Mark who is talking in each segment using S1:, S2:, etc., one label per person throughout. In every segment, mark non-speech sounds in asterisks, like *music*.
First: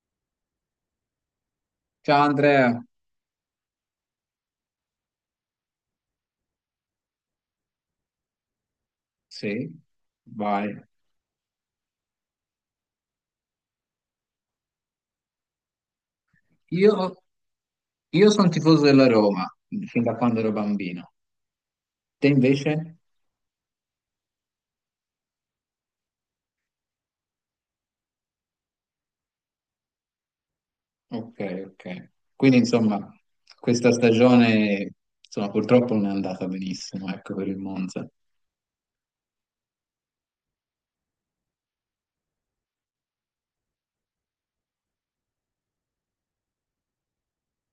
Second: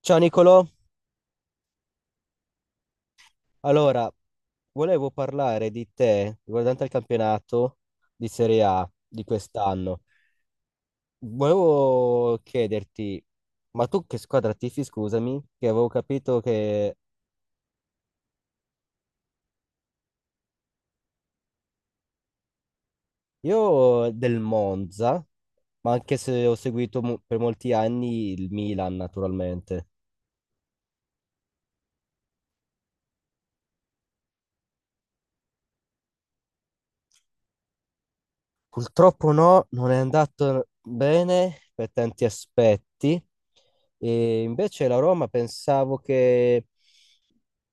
S1: Ciao Nicolò,
S2: Ciao Andrea,
S1: allora volevo parlare di te riguardante il campionato di Serie A di
S2: sì,
S1: quest'anno.
S2: vai.
S1: Volevo chiederti, ma tu che squadra tifi, scusami, che avevo capito che
S2: Io, io sono tifoso della Roma fin da quando ero bambino. Te invece?
S1: io del Monza, ma anche se ho seguito per molti anni il Milan naturalmente.
S2: Ok, ok. Quindi insomma, questa stagione insomma, purtroppo non è andata benissimo, ecco, per il Monza.
S1: Purtroppo no, non è andato bene per tanti aspetti. E invece la Roma pensavo che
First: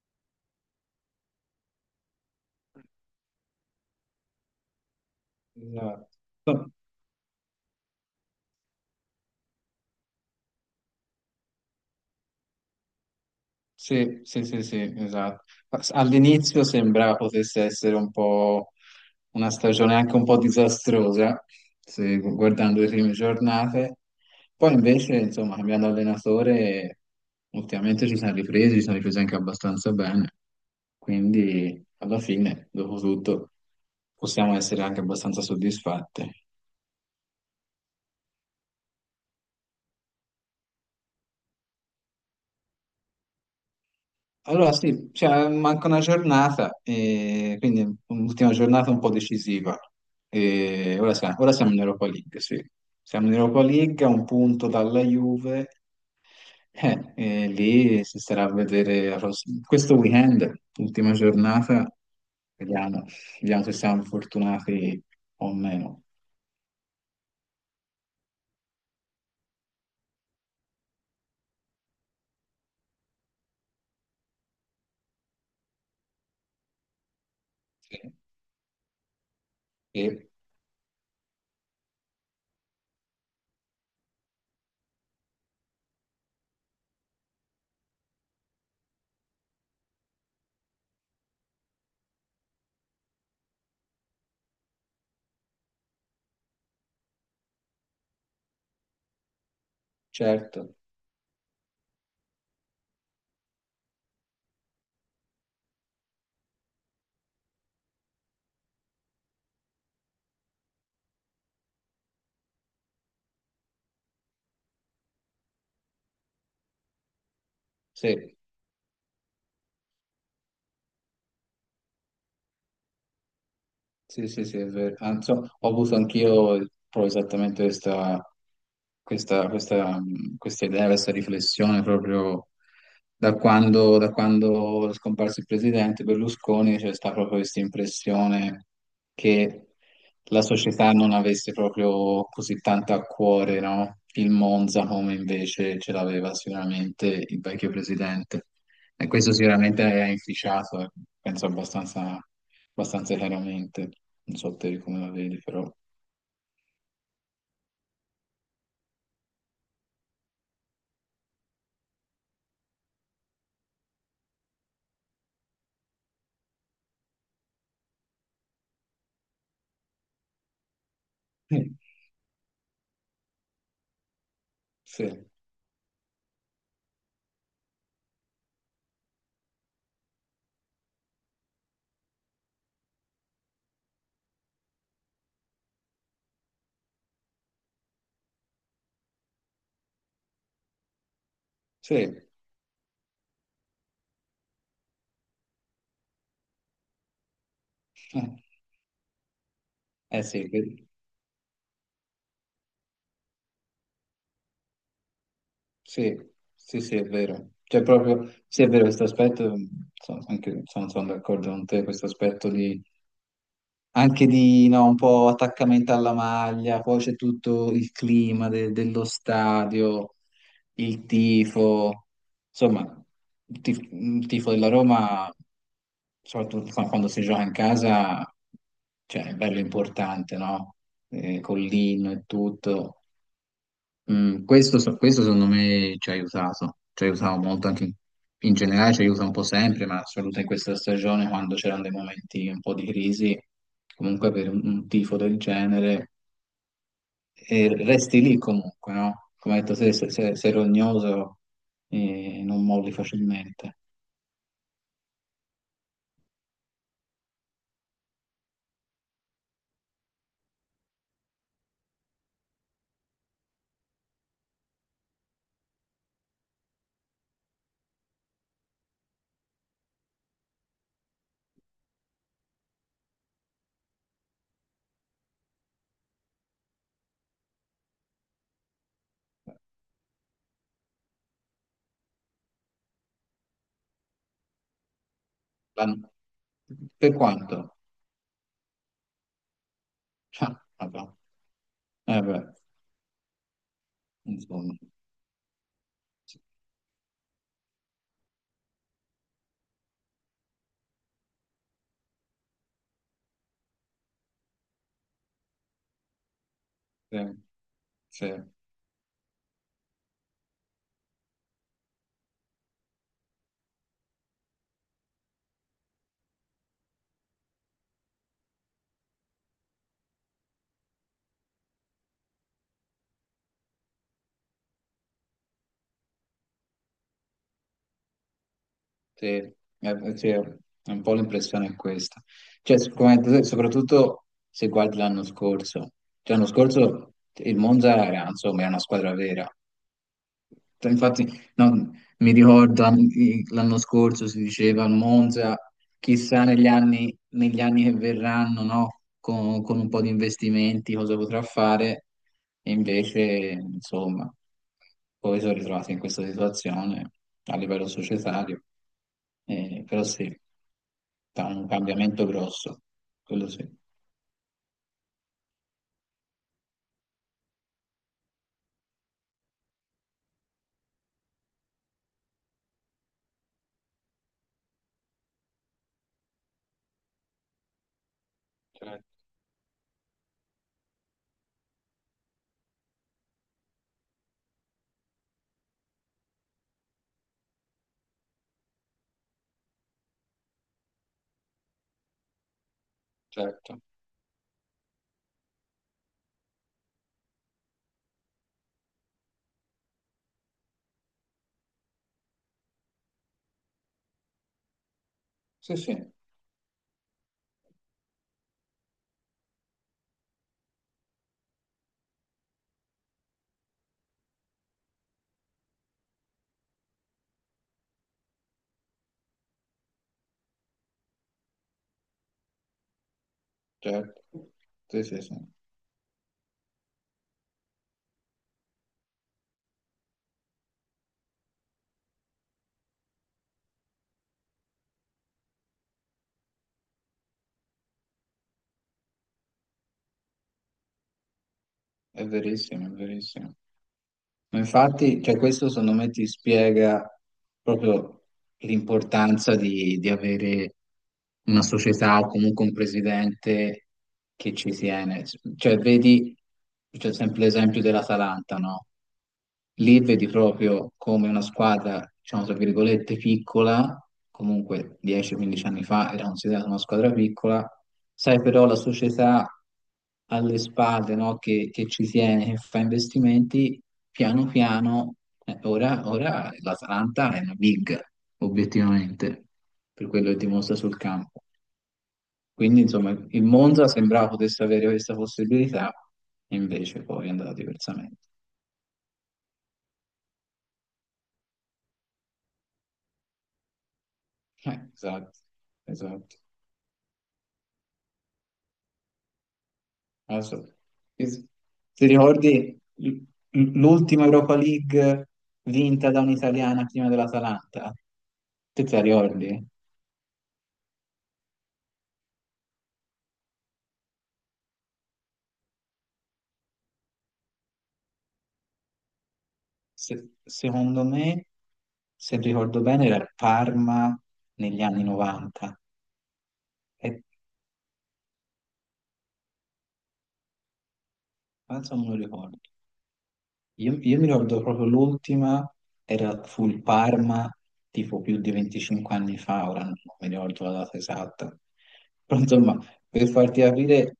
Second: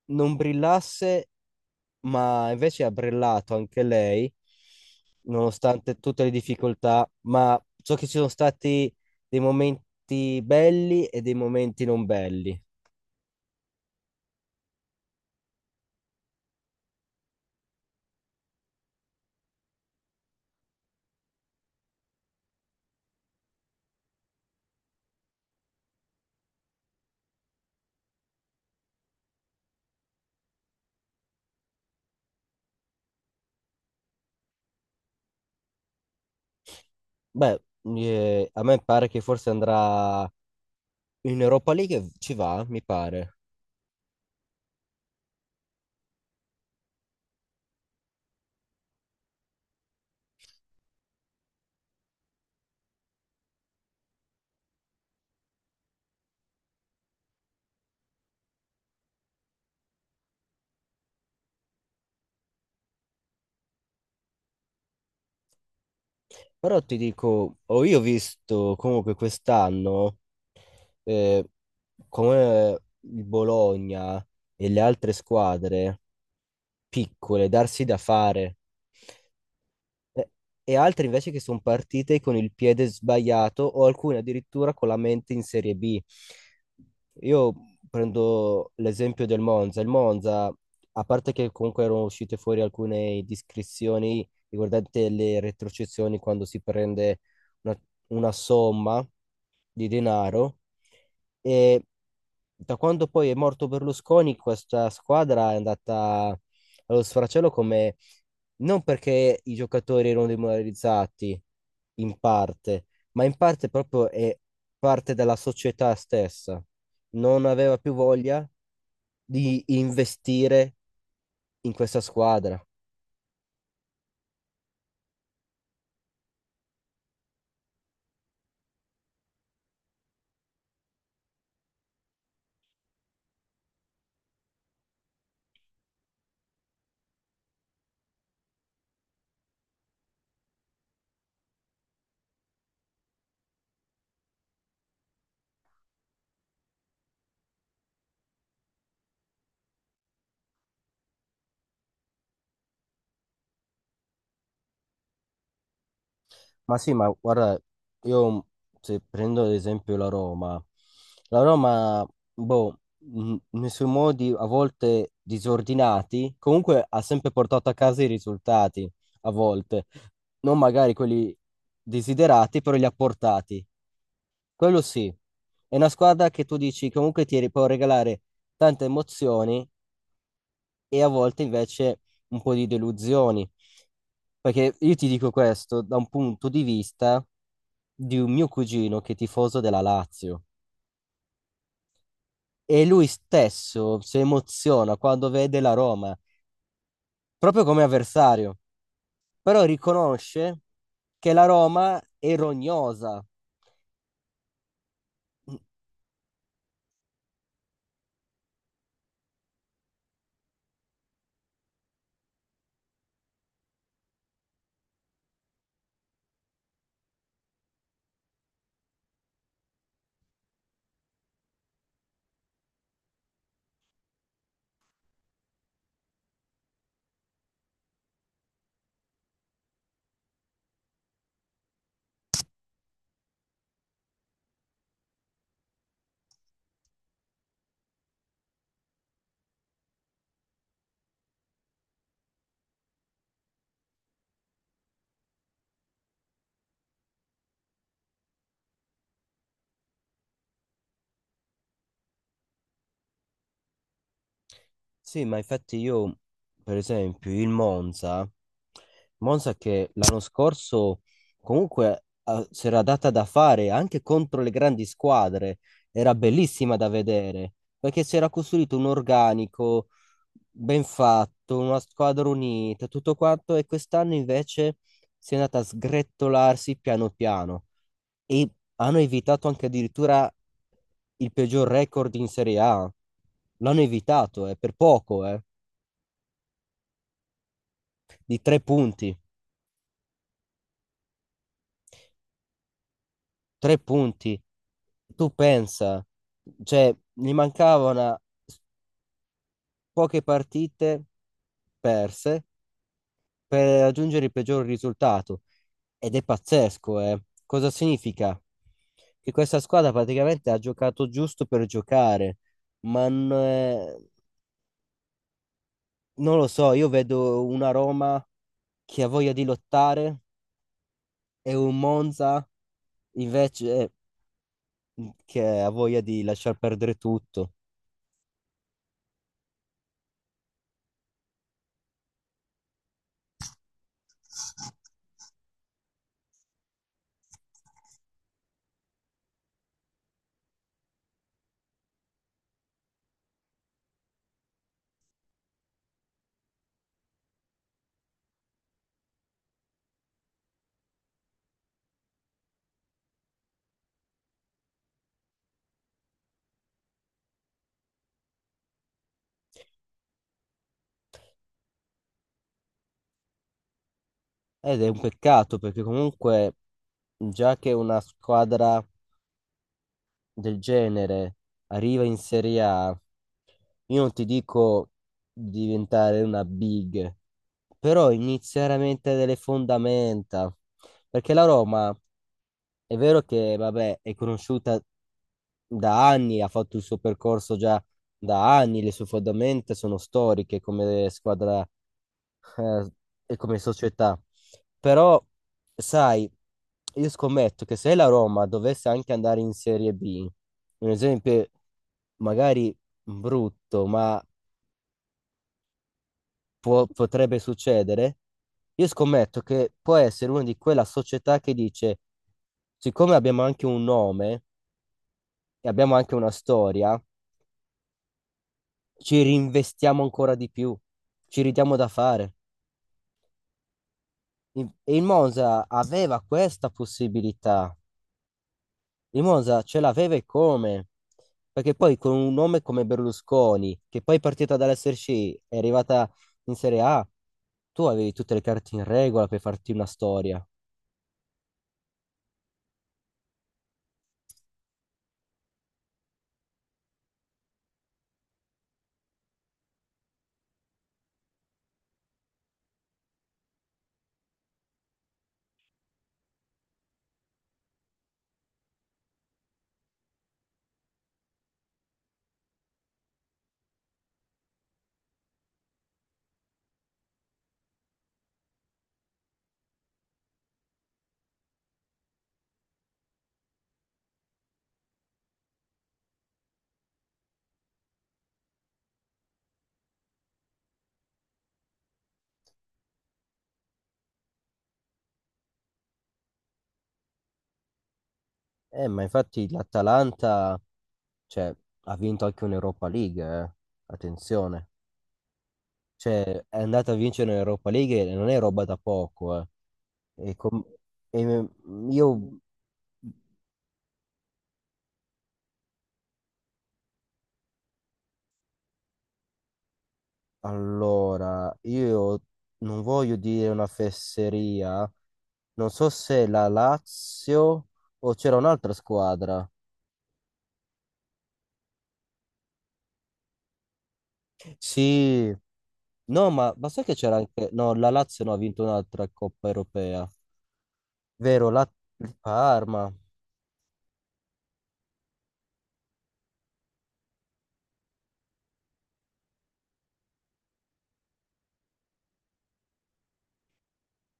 S1: non brillasse, ma invece ha brillato anche lei, nonostante tutte le
S2: Esatto.
S1: difficoltà. Ma so che ci sono stati dei momenti belli e dei momenti non belli.
S2: Sì, sì, sì, sì, esatto. All'inizio sembrava potesse essere un po' una stagione anche un po' disastrosa, guardando le prime giornate. Poi invece, insomma, cambiando allenatore, ultimamente ci siamo ripresi anche abbastanza bene. Quindi, alla fine, dopo tutto, possiamo essere anche abbastanza soddisfatti.
S1: Beh, a me pare che forse andrà in Europa League, ci va, mi pare.
S2: Allora sì, cioè, manca una giornata, e quindi un'ultima giornata un po' decisiva. E ora siamo in Europa League, sì. Siamo in Europa League, a un punto dalla Juve, *laughs* e lì si starà a vedere la questo weekend, ultima giornata, vediamo, vediamo se siamo fortunati o meno.
S1: Però ti dico, ho io visto comunque quest'anno eh, come il Bologna e le altre squadre piccole darsi da
S2: Sì.
S1: fare.
S2: E,
S1: Eh, E altre invece che sono partite con il piede sbagliato o alcune addirittura con la mente in Serie B. Io prendo l'esempio del Monza. Il Monza, a parte che comunque erano uscite fuori alcune discrezioni riguardanti le retrocessioni quando si prende una, una somma di denaro,
S2: certo,
S1: e da quando poi è morto Berlusconi, questa squadra è andata allo sfracello come non perché i giocatori erano demoralizzati in parte, ma in parte proprio è parte della società stessa. Non aveva più
S2: sì.
S1: voglia di investire in questa squadra.
S2: Sì, sì, sì, è vero. Anzi, ho avuto anch'io proprio esattamente questa idea, questa riflessione proprio da quando è scomparso il presidente Berlusconi, c'è stata proprio questa impressione che la società non avesse proprio così tanto a cuore, no? Il Monza come invece ce l'aveva sicuramente il vecchio presidente. E questo sicuramente ha inficiato, penso abbastanza chiaramente. Non so te come la vedi, però.
S1: Ma sì, ma guarda, io se prendo ad esempio la Roma, la Roma, boh, nei suoi modi a volte disordinati, comunque ha sempre portato a casa i risultati, a volte, non magari quelli
S2: Sì,
S1: desiderati, però li ha portati. Quello sì,
S2: sì,
S1: è una squadra che tu dici comunque può regalare tante emozioni e a volte invece un po' di delusioni. Perché io ti dico questo da un punto di vista di un mio cugino che è tifoso della Lazio
S2: sì.
S1: e lui stesso si emoziona quando vede la Roma, proprio come
S2: Eh,
S1: avversario, però
S2: eh sì,
S1: riconosce che la Roma è rognosa.
S2: sì, sì, sì, è vero. Cioè proprio, sì, è vero questo aspetto, sono d'accordo con te, questo aspetto di anche di no, un po' attaccamento alla maglia, poi c'è tutto il clima dello stadio, il tifo, insomma, il tifo, della Roma, soprattutto quando si gioca in casa, cioè, è bello importante, no? Con l'inno e tutto. Questo, questo secondo me ci ha aiutato molto anche in generale, ci aiuta un po' sempre, ma soprattutto in questa stagione quando c'erano dei momenti un po' di crisi, comunque per un tifo del genere, e resti lì comunque, no? Come hai detto te, sei rognoso non molli facilmente.
S1: Sì, ma infatti io, per esempio, il Monza, Monza che l'anno scorso comunque si era data da fare anche contro le grandi squadre, era bellissima da vedere, perché si era costruito un organico ben fatto, una squadra unita, tutto quanto, e quest'anno invece si è andata a sgretolarsi piano piano e hanno evitato anche addirittura il peggior record in Serie A. L'hanno evitato, per poco,
S2: L'hanno- Per quanto?
S1: di 3 punti.
S2: Ah, vabbè. Eh beh,
S1: 3 punti.
S2: insomma,
S1: Tu pensa,
S2: sì,
S1: cioè, gli mancavano poche partite perse per raggiungere il peggior risultato. Ed è pazzesco, eh.
S2: sì.
S1: Cosa
S2: Sì.
S1: significa? Che questa squadra praticamente ha giocato giusto per giocare, ma non lo so, io vedo una Roma che ha voglia di lottare e un Monza invece che ha voglia di lasciar perdere tutto.
S2: Sì, sì, è un po' l'impressione è questa. Cioè, come hai detto te, soprattutto se guardi l'anno scorso. Cioè, l'anno scorso il Monza era, insomma, era una squadra vera. Cioè, infatti, no, mi ricordo l'anno scorso si diceva al Monza, chissà negli anni che verranno, no? Con un po' di investimenti cosa potrà fare, e invece, insomma, poi sono ritrovato in questa situazione a livello societario, però sì, da un cambiamento grosso, quello sì.
S1: Ed è un peccato perché comunque già che una squadra del genere arriva in Serie A, io non ti dico diventare una big, però inizia
S2: Certo,
S1: veramente delle fondamenta, perché la Roma è vero che, vabbè, è conosciuta da anni, ha fatto il suo percorso già da anni, le sue fondamenta sono storiche come squadra, eh, e come
S2: certo.
S1: società. Però, sai, io scommetto che se la Roma dovesse anche andare in Serie B, un esempio magari brutto, ma
S2: Sì, sì,
S1: potrebbe succedere, io scommetto che può essere una di quella società che dice, siccome abbiamo anche un nome, e abbiamo anche una storia, ci rinvestiamo ancora di più, ci ridiamo da fare.
S2: certo.
S1: E il
S2: Sì, sì, sì.
S1: Monza aveva questa possibilità. Il Monza ce l'aveva e come? Perché poi con un nome come Berlusconi, che poi è partita dall'SRC, è arrivata in Serie A, tu avevi tutte le carte in regola per farti una storia.
S2: È verissimo, è verissimo. Ma infatti, cioè, questo secondo me ti spiega proprio l'importanza di avere una società o comunque un presidente che ci tiene. Cioè, vedi, c'è sempre l'esempio dell'Atalanta, no? Lì vedi proprio come una squadra, diciamo, tra virgolette, piccola, comunque 10-15 anni fa era considerata una squadra piccola, sai però la società alle spalle, no? Che ci tiene, che fa investimenti, piano piano, ora l'Atalanta è una big, obiettivamente, per quello che dimostra sul campo. Quindi, insomma, il Monza sembrava potesse avere questa possibilità, e invece poi è andata diversamente.
S1: Ma infatti l'Atalanta, cioè, ha vinto anche un'Europa League, eh. Attenzione.
S2: Esatto,
S1: Cioè,
S2: esatto.
S1: è andata a vincere un'Europa League e non è roba da poco, eh. E com-
S2: Adesso,
S1: e
S2: ti
S1: me-
S2: ti
S1: io
S2: ricordi l'ultima Europa League vinta da un'italiana prima dell'Atalanta? Te la ricordi?
S1: allora, io non voglio dire una fesseria, non so se la Lazio o c'era un'altra squadra.
S2: Secondo me, se ricordo bene, era il Parma negli anni
S1: Sì,
S2: 90.
S1: no, ma sai che c'era
S2: E,
S1: anche... No, la Lazio no, ha vinto un'altra Coppa Europea. Vero, la
S2: penso non me
S1: il
S2: lo ricordo.
S1: Parma.
S2: Io mi ricordo proprio l'ultima, era, fu il Parma, tipo più di 25 anni fa, ora non mi ricordo la data esatta. Però insomma, per farti capire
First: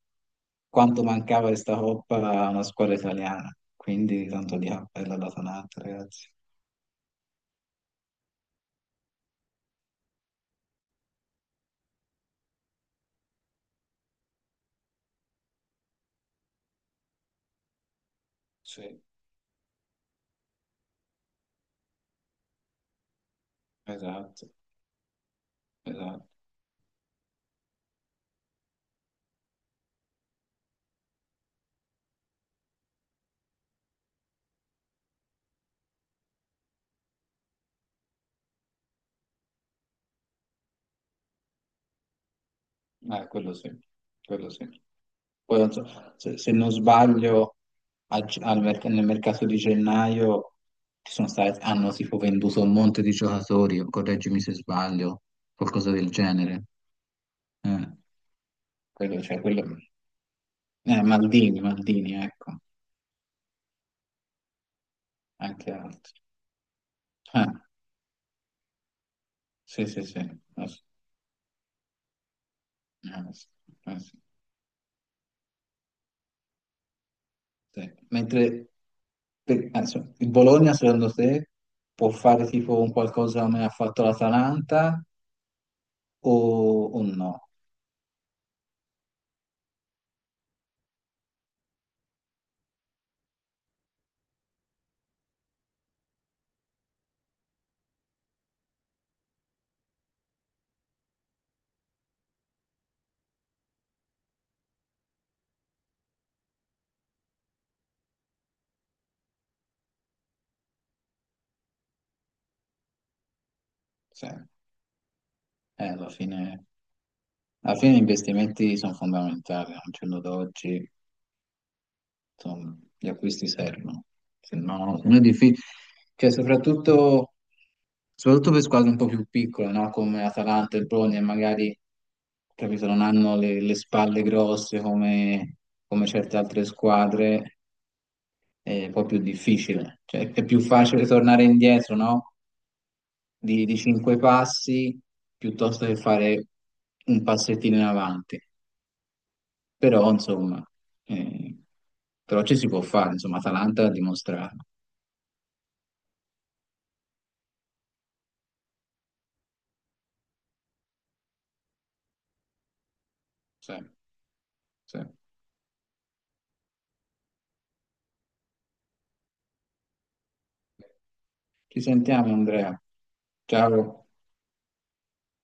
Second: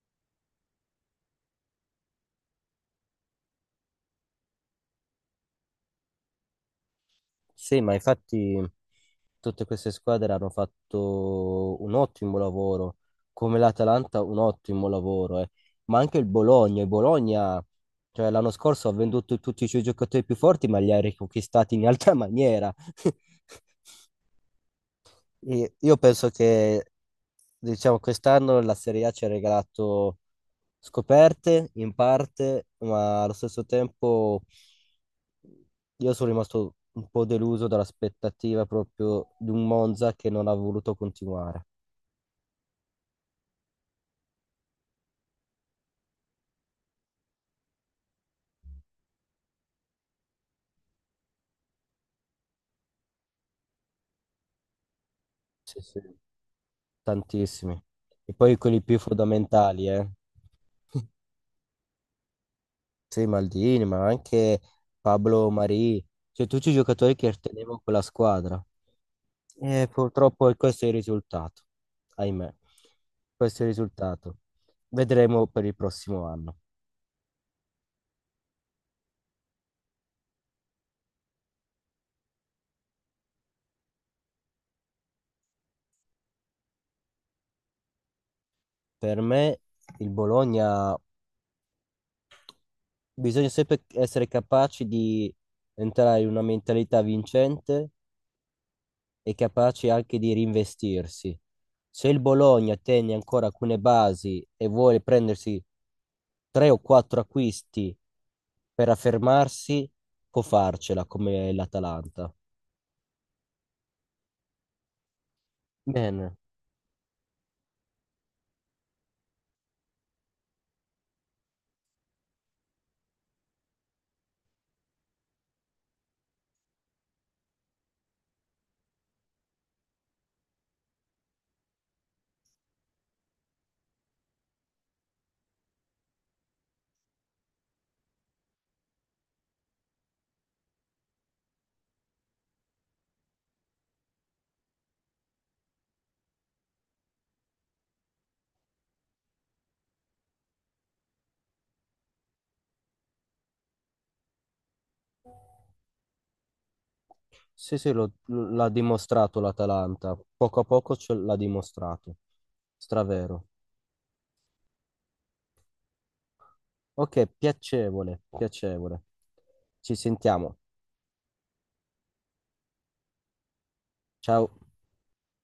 S2: quanto mancava questa coppa a una squadra italiana. Quindi tanto di appello alla Tanat, ragazzi.
S1: Sì, ma infatti tutte queste squadre hanno fatto un ottimo lavoro, come l'Atalanta un ottimo lavoro, eh. Ma anche il Bologna, cioè l'anno scorso ha
S2: Sì,
S1: venduto tutti i suoi giocatori più forti, ma li ha riconquistati in altra maniera. *laughs*
S2: esatto,
S1: E io
S2: esatto.
S1: penso che, diciamo, quest'anno la Serie A ci ha regalato scoperte in parte, ma allo stesso tempo io sono rimasto un po' deluso dall'aspettativa proprio di un Monza che non ha voluto continuare.
S2: Quello sì, quello sì. Poi, non so, se non sbaglio, a ge- al merc- nel mercato di gennaio ci sono stati, hanno tipo venduto un monte di giocatori, correggimi se sbaglio,
S1: Sì,
S2: qualcosa
S1: sì.
S2: del genere.
S1: Tantissimi.
S2: Eh,
S1: E poi quelli più
S2: quello, cioè, quello...
S1: fondamentali, eh. *laughs*
S2: Maldini, Maldini, ecco,
S1: Sì, Maldini, ma anche Pablo
S2: anche
S1: Marì,
S2: altri.
S1: cioè tutti i giocatori che
S2: Eh,
S1: tenevano quella squadra.
S2: sì,
S1: E
S2: sì, sì.
S1: purtroppo
S2: Sì,
S1: questo è il risultato, ahimè.
S2: sì,
S1: Questo è il
S2: sì,
S1: risultato. Vedremo per il prossimo anno.
S2: sì. Mentre adesso, il Bologna, secondo te, può fare tipo un qualcosa come ha fatto l'Atalanta o, o no?
S1: Per me il Bologna bisogna sempre essere capaci di entrare in una mentalità vincente e capaci anche di reinvestirsi. Se il Bologna tiene ancora alcune basi e vuole prendersi 3 o 4 acquisti per affermarsi, può farcela come l'Atalanta.
S2: Cioè, alla
S1: Bene,
S2: fine gli investimenti sono fondamentali, al giorno d'oggi insomma, gli acquisti servono, se no non è difficile, cioè, soprattutto per squadre un po' più piccole, no? Come Atalanta e Bologna, magari capito, non hanno le spalle grosse come certe altre squadre, è un po' più difficile, cioè, è più facile tornare indietro, no? Di cinque passi piuttosto che fare un passettino in avanti. Però, insomma, eh, però ci si può fare, insomma, Atalanta ha dimostrato.
S1: sì, sì, l'ha dimostrato l'Atalanta. Poco a poco ce l'ha dimostrato. Stravero.
S2: Sì, sì.
S1: Ok, piacevole, piacevole. Ci sentiamo.
S2: Ci sentiamo, Andrea. Ciao.
S1: Ciao.